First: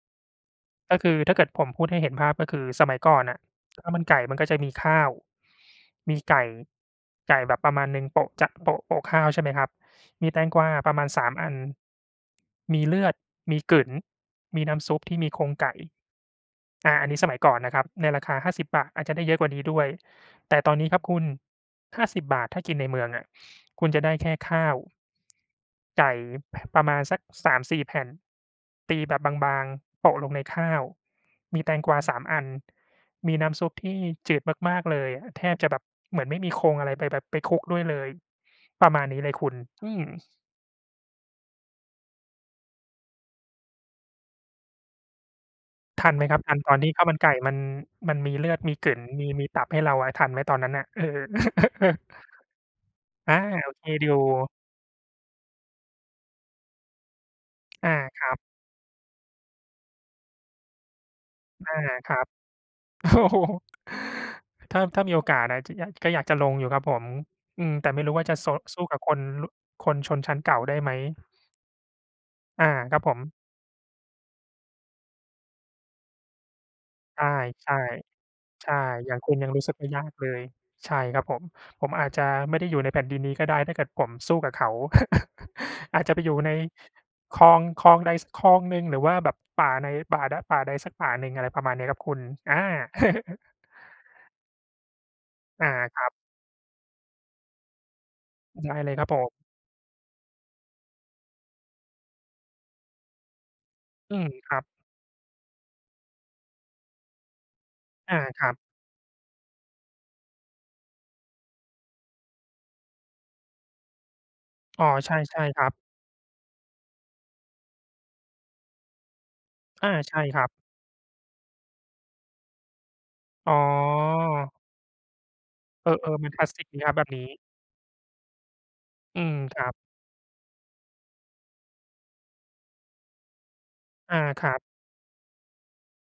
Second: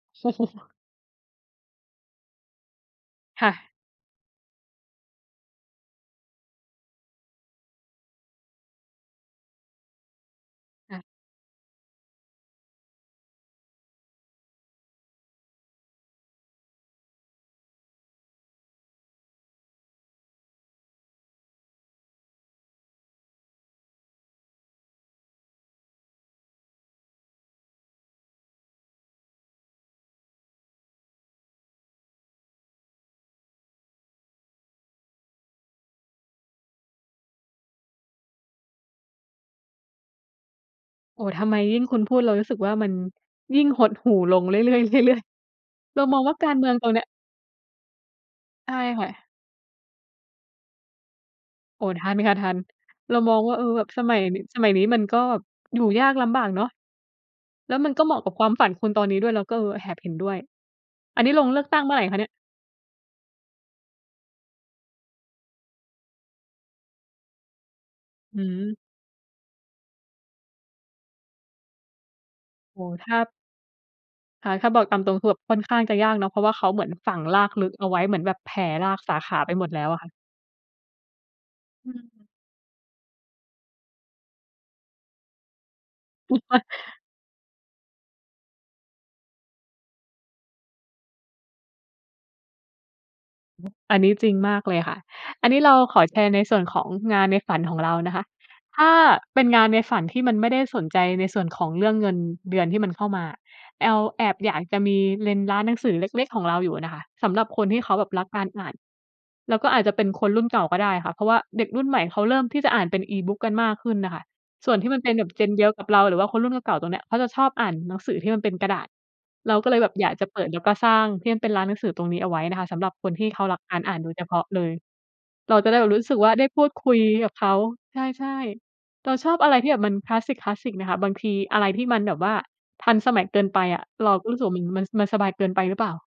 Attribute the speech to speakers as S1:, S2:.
S1: ก็คือถ้าเกิดผมพูดให้เห็นภาพ ก็คือสมัยก่อนอะ
S2: ค่ะ
S1: ข้าวมันไก่มันก็จะมีข้าว มีไก่ ไก่แบบประมาณหนึ่งโปะ จะโปะ โปะข้าว ใช่ไหมครับ มีแตงกวาป
S2: ค
S1: ร
S2: ่
S1: ะม
S2: ะ
S1: าณ 3 อัน มีเลือด มีกึ๋น มีน้ำซุปที่มีโครงไก่ อา อันนี้สมัยก่อนนะครับ ในราคา ฿50 อาจจะได้เยอะกว่านี้ด้วย แต่ตอนนี้ครับคุณ ฿50 ถ้ากินในเมืองอะ คุณจะได้แค่ข้าว ไก่ ป ประมาณสัก 3-4 แผ่น ตีแบบบาง ๆ โปะลงในข้าว มีแตงกวา 3 อัน มีน้ำซุปที่จืดมาก ๆ เลยอะ แทบจะแบบเหมือนไม่มีโครงอะไรไปแบบ ไปคลุกด้วยเลย ประมาณนี้เลยคุณ อือ
S2: โอ้ ทำไมยิ่งคุณพูดเรารู้สึกว่า มันยิ่งหดหู่ลงเรื่อย ๆ เรื่อย ๆ เร
S1: ท
S2: า
S1: ัน
S2: ม
S1: ไ
S2: อง
S1: หม
S2: ว
S1: ค
S2: ่า
S1: รับ?
S2: กา
S1: ทั
S2: ร
S1: น
S2: เมื
S1: ต
S2: อ
S1: อ
S2: ง
S1: น
S2: ต
S1: ที
S2: ร
S1: ่
S2: งเนี
S1: ข้
S2: ้
S1: า
S2: ย
S1: วมันไก่มัน มันมีเลือด
S2: ใ
S1: ม
S2: ช
S1: ี
S2: ่
S1: กึ๋น
S2: ค่ะ
S1: มี มีตับให้เราอะ ทันไหมตอนนั้นน่ะ? เออ
S2: โอ้ ทันค่ะ ทัน เรา
S1: อ
S2: ม
S1: า
S2: องว่า เอ
S1: โอ
S2: อ แ
S1: เ
S2: บ
S1: ค
S2: บส
S1: อย
S2: ม
S1: ู
S2: ั
S1: ่
S2: ยนิ สมัยนี้มันก็แบบอยู่ยากลำบากเนาะ แล้ว
S1: อ
S2: มั
S1: า
S2: นก็เหมา
S1: ค
S2: ะ
S1: ร
S2: กั
S1: ั
S2: บ
S1: บ
S2: ความฝันคุณตอนนี้ด้วย เราก็ เออ แอบเห็นด้วย อันนี้ลงเลือก
S1: อา
S2: ตั้งเมื่อไร
S1: ค
S2: ค
S1: รั
S2: ะเนี
S1: บ
S2: ่ย?
S1: โอ้ ถ้า ถ้ามีโอกาสอะ จะอยาก ก็อยากจะลงอยู่ครับผม อืม แต่ไม่รู้ว่าจะ
S2: อื
S1: สด
S2: ม
S1: สู้กับคน ล คนชนชั้นเก่าได้ไหม? อา
S2: โอ้โฮ
S1: ครับ
S2: ถ
S1: ผ
S2: ้า
S1: ม
S2: ค่ะ ถ้าบอกตามตรงคือแบบค่อนข้างจะยากเนาะ เพราะว่าเขาเหมือนฝั
S1: ใช
S2: ง
S1: ่
S2: รากล
S1: ใ
S2: ึ
S1: ช
S2: ก
S1: ่
S2: เอาไว้ เหมือนแบบแผ
S1: ใช
S2: ่
S1: ่
S2: ราก
S1: อย
S2: ส
S1: ่
S2: า
S1: าง
S2: ข
S1: คุณ
S2: า
S1: ยั
S2: ไป
S1: งรู
S2: ห
S1: ้
S2: ม
S1: ส
S2: ด
S1: ึก
S2: แล
S1: ว่
S2: ้ว
S1: า
S2: อ
S1: ย
S2: ะ
S1: า
S2: ค่ะ
S1: กเลย ใช่ครับผม ผ
S2: อื
S1: มอาจจ
S2: ม
S1: ะไม่ได้อยู่ในแผ่นดินนี้ก็ได้ถ้าเกิดผมสู้กับเขา อาจจะไปอยู่ในคลอง คลองใดสักคลองหนึ่ง หรือว่าแบบป่าใน ป่า ป่าใดสักป่าหนึ่ง อะไรประมาณนี้ ครับคุณ อา
S2: อันนี้จริงมากเลยค่ะ อันนี้
S1: อ
S2: เ
S1: า
S2: ราข
S1: ค
S2: อ
S1: รับ
S2: แชร์ในส่วนของงานในฝันของเรานะคะ
S1: ได้
S2: ถ
S1: เ
S2: ้า
S1: ลยครับผม
S2: เป็นงานในฝันที่มันไม่ได้สนใจในส่วนของเรื่องเงินเดือนที่มันเข้ามาอะ แอล
S1: อื
S2: แอ
S1: ม
S2: บ
S1: ค
S2: อย
S1: ร
S2: า
S1: ั
S2: ก
S1: บ
S2: จะมีเลนส์ร้านหนังสือเล็ก ๆ ของเราอยู่อะนะคะ สำหรับคนที่เขาแบบ
S1: อา
S2: รักก
S1: ค
S2: า
S1: ร
S2: ร
S1: ับ
S2: อ่าน แล้วก็อาจจะเป็นคนรุ่นเก่าก็ได้ค่ะ เพราะว่าเด็กรุ่นใหม่เขาเริ่มที่จะอ่านเป็น Ebook กันมากขึ้นน่ะค่ะ ส่วน
S1: อ
S2: ท
S1: ๋อ
S2: ี่มันเป
S1: ใ
S2: ็นแบบ
S1: ช่
S2: Gen
S1: ๆ ค
S2: เดี
S1: ร
S2: ย
S1: ั
S2: ว
S1: บ
S2: กับเรา หรือว่าคนรุ่นเก่า ๆ ตรงเนี้ย เขาจะชอบอ่านหนังสือที่มันเป็นกระดาษ เราก็เลย
S1: อ
S2: แบ
S1: า
S2: บอยา
S1: ใ
S2: ก
S1: ช่
S2: จะเ
S1: ค
S2: ป
S1: รั
S2: ิด
S1: บ
S2: แล้วก็สร้างที่เป็นร้านหนังสือตรงนี้เอาไว้นะคะ สำหรับคนที่เขา
S1: อ๋
S2: รักการอ่านโดยเฉพาะ
S1: อ
S2: เลย เราจะได้แบ
S1: เอ
S2: บรู้ส
S1: อ
S2: ึก
S1: ๆ
S2: ว
S1: มั
S2: ่า
S1: นค
S2: ไ
S1: ล
S2: ด้
S1: าสส
S2: พ
S1: ิ
S2: ู
S1: ก
S2: ด
S1: ดีค
S2: ค
S1: ร
S2: ุ
S1: ับแ
S2: ย
S1: บบนี
S2: กับ
S1: ้
S2: เขา ใช่ ๆ เรา
S1: อื
S2: ชอ
S1: ม
S2: บอะไ
S1: ค
S2: ร
S1: ร
S2: ท
S1: ั
S2: ี่แ
S1: บ
S2: บบมันคลาสสิก ๆ น่ะค่ะ บางทีอะไรที่มันแบบว่าทันสมัยเกินไปอะ เร
S1: อ
S2: า
S1: า
S2: ก็รู้ส
S1: ค
S2: ึก
S1: ร
S2: ว่
S1: ั
S2: าม
S1: บ
S2: ัน มันสบายเกินไปหรือเปล่า?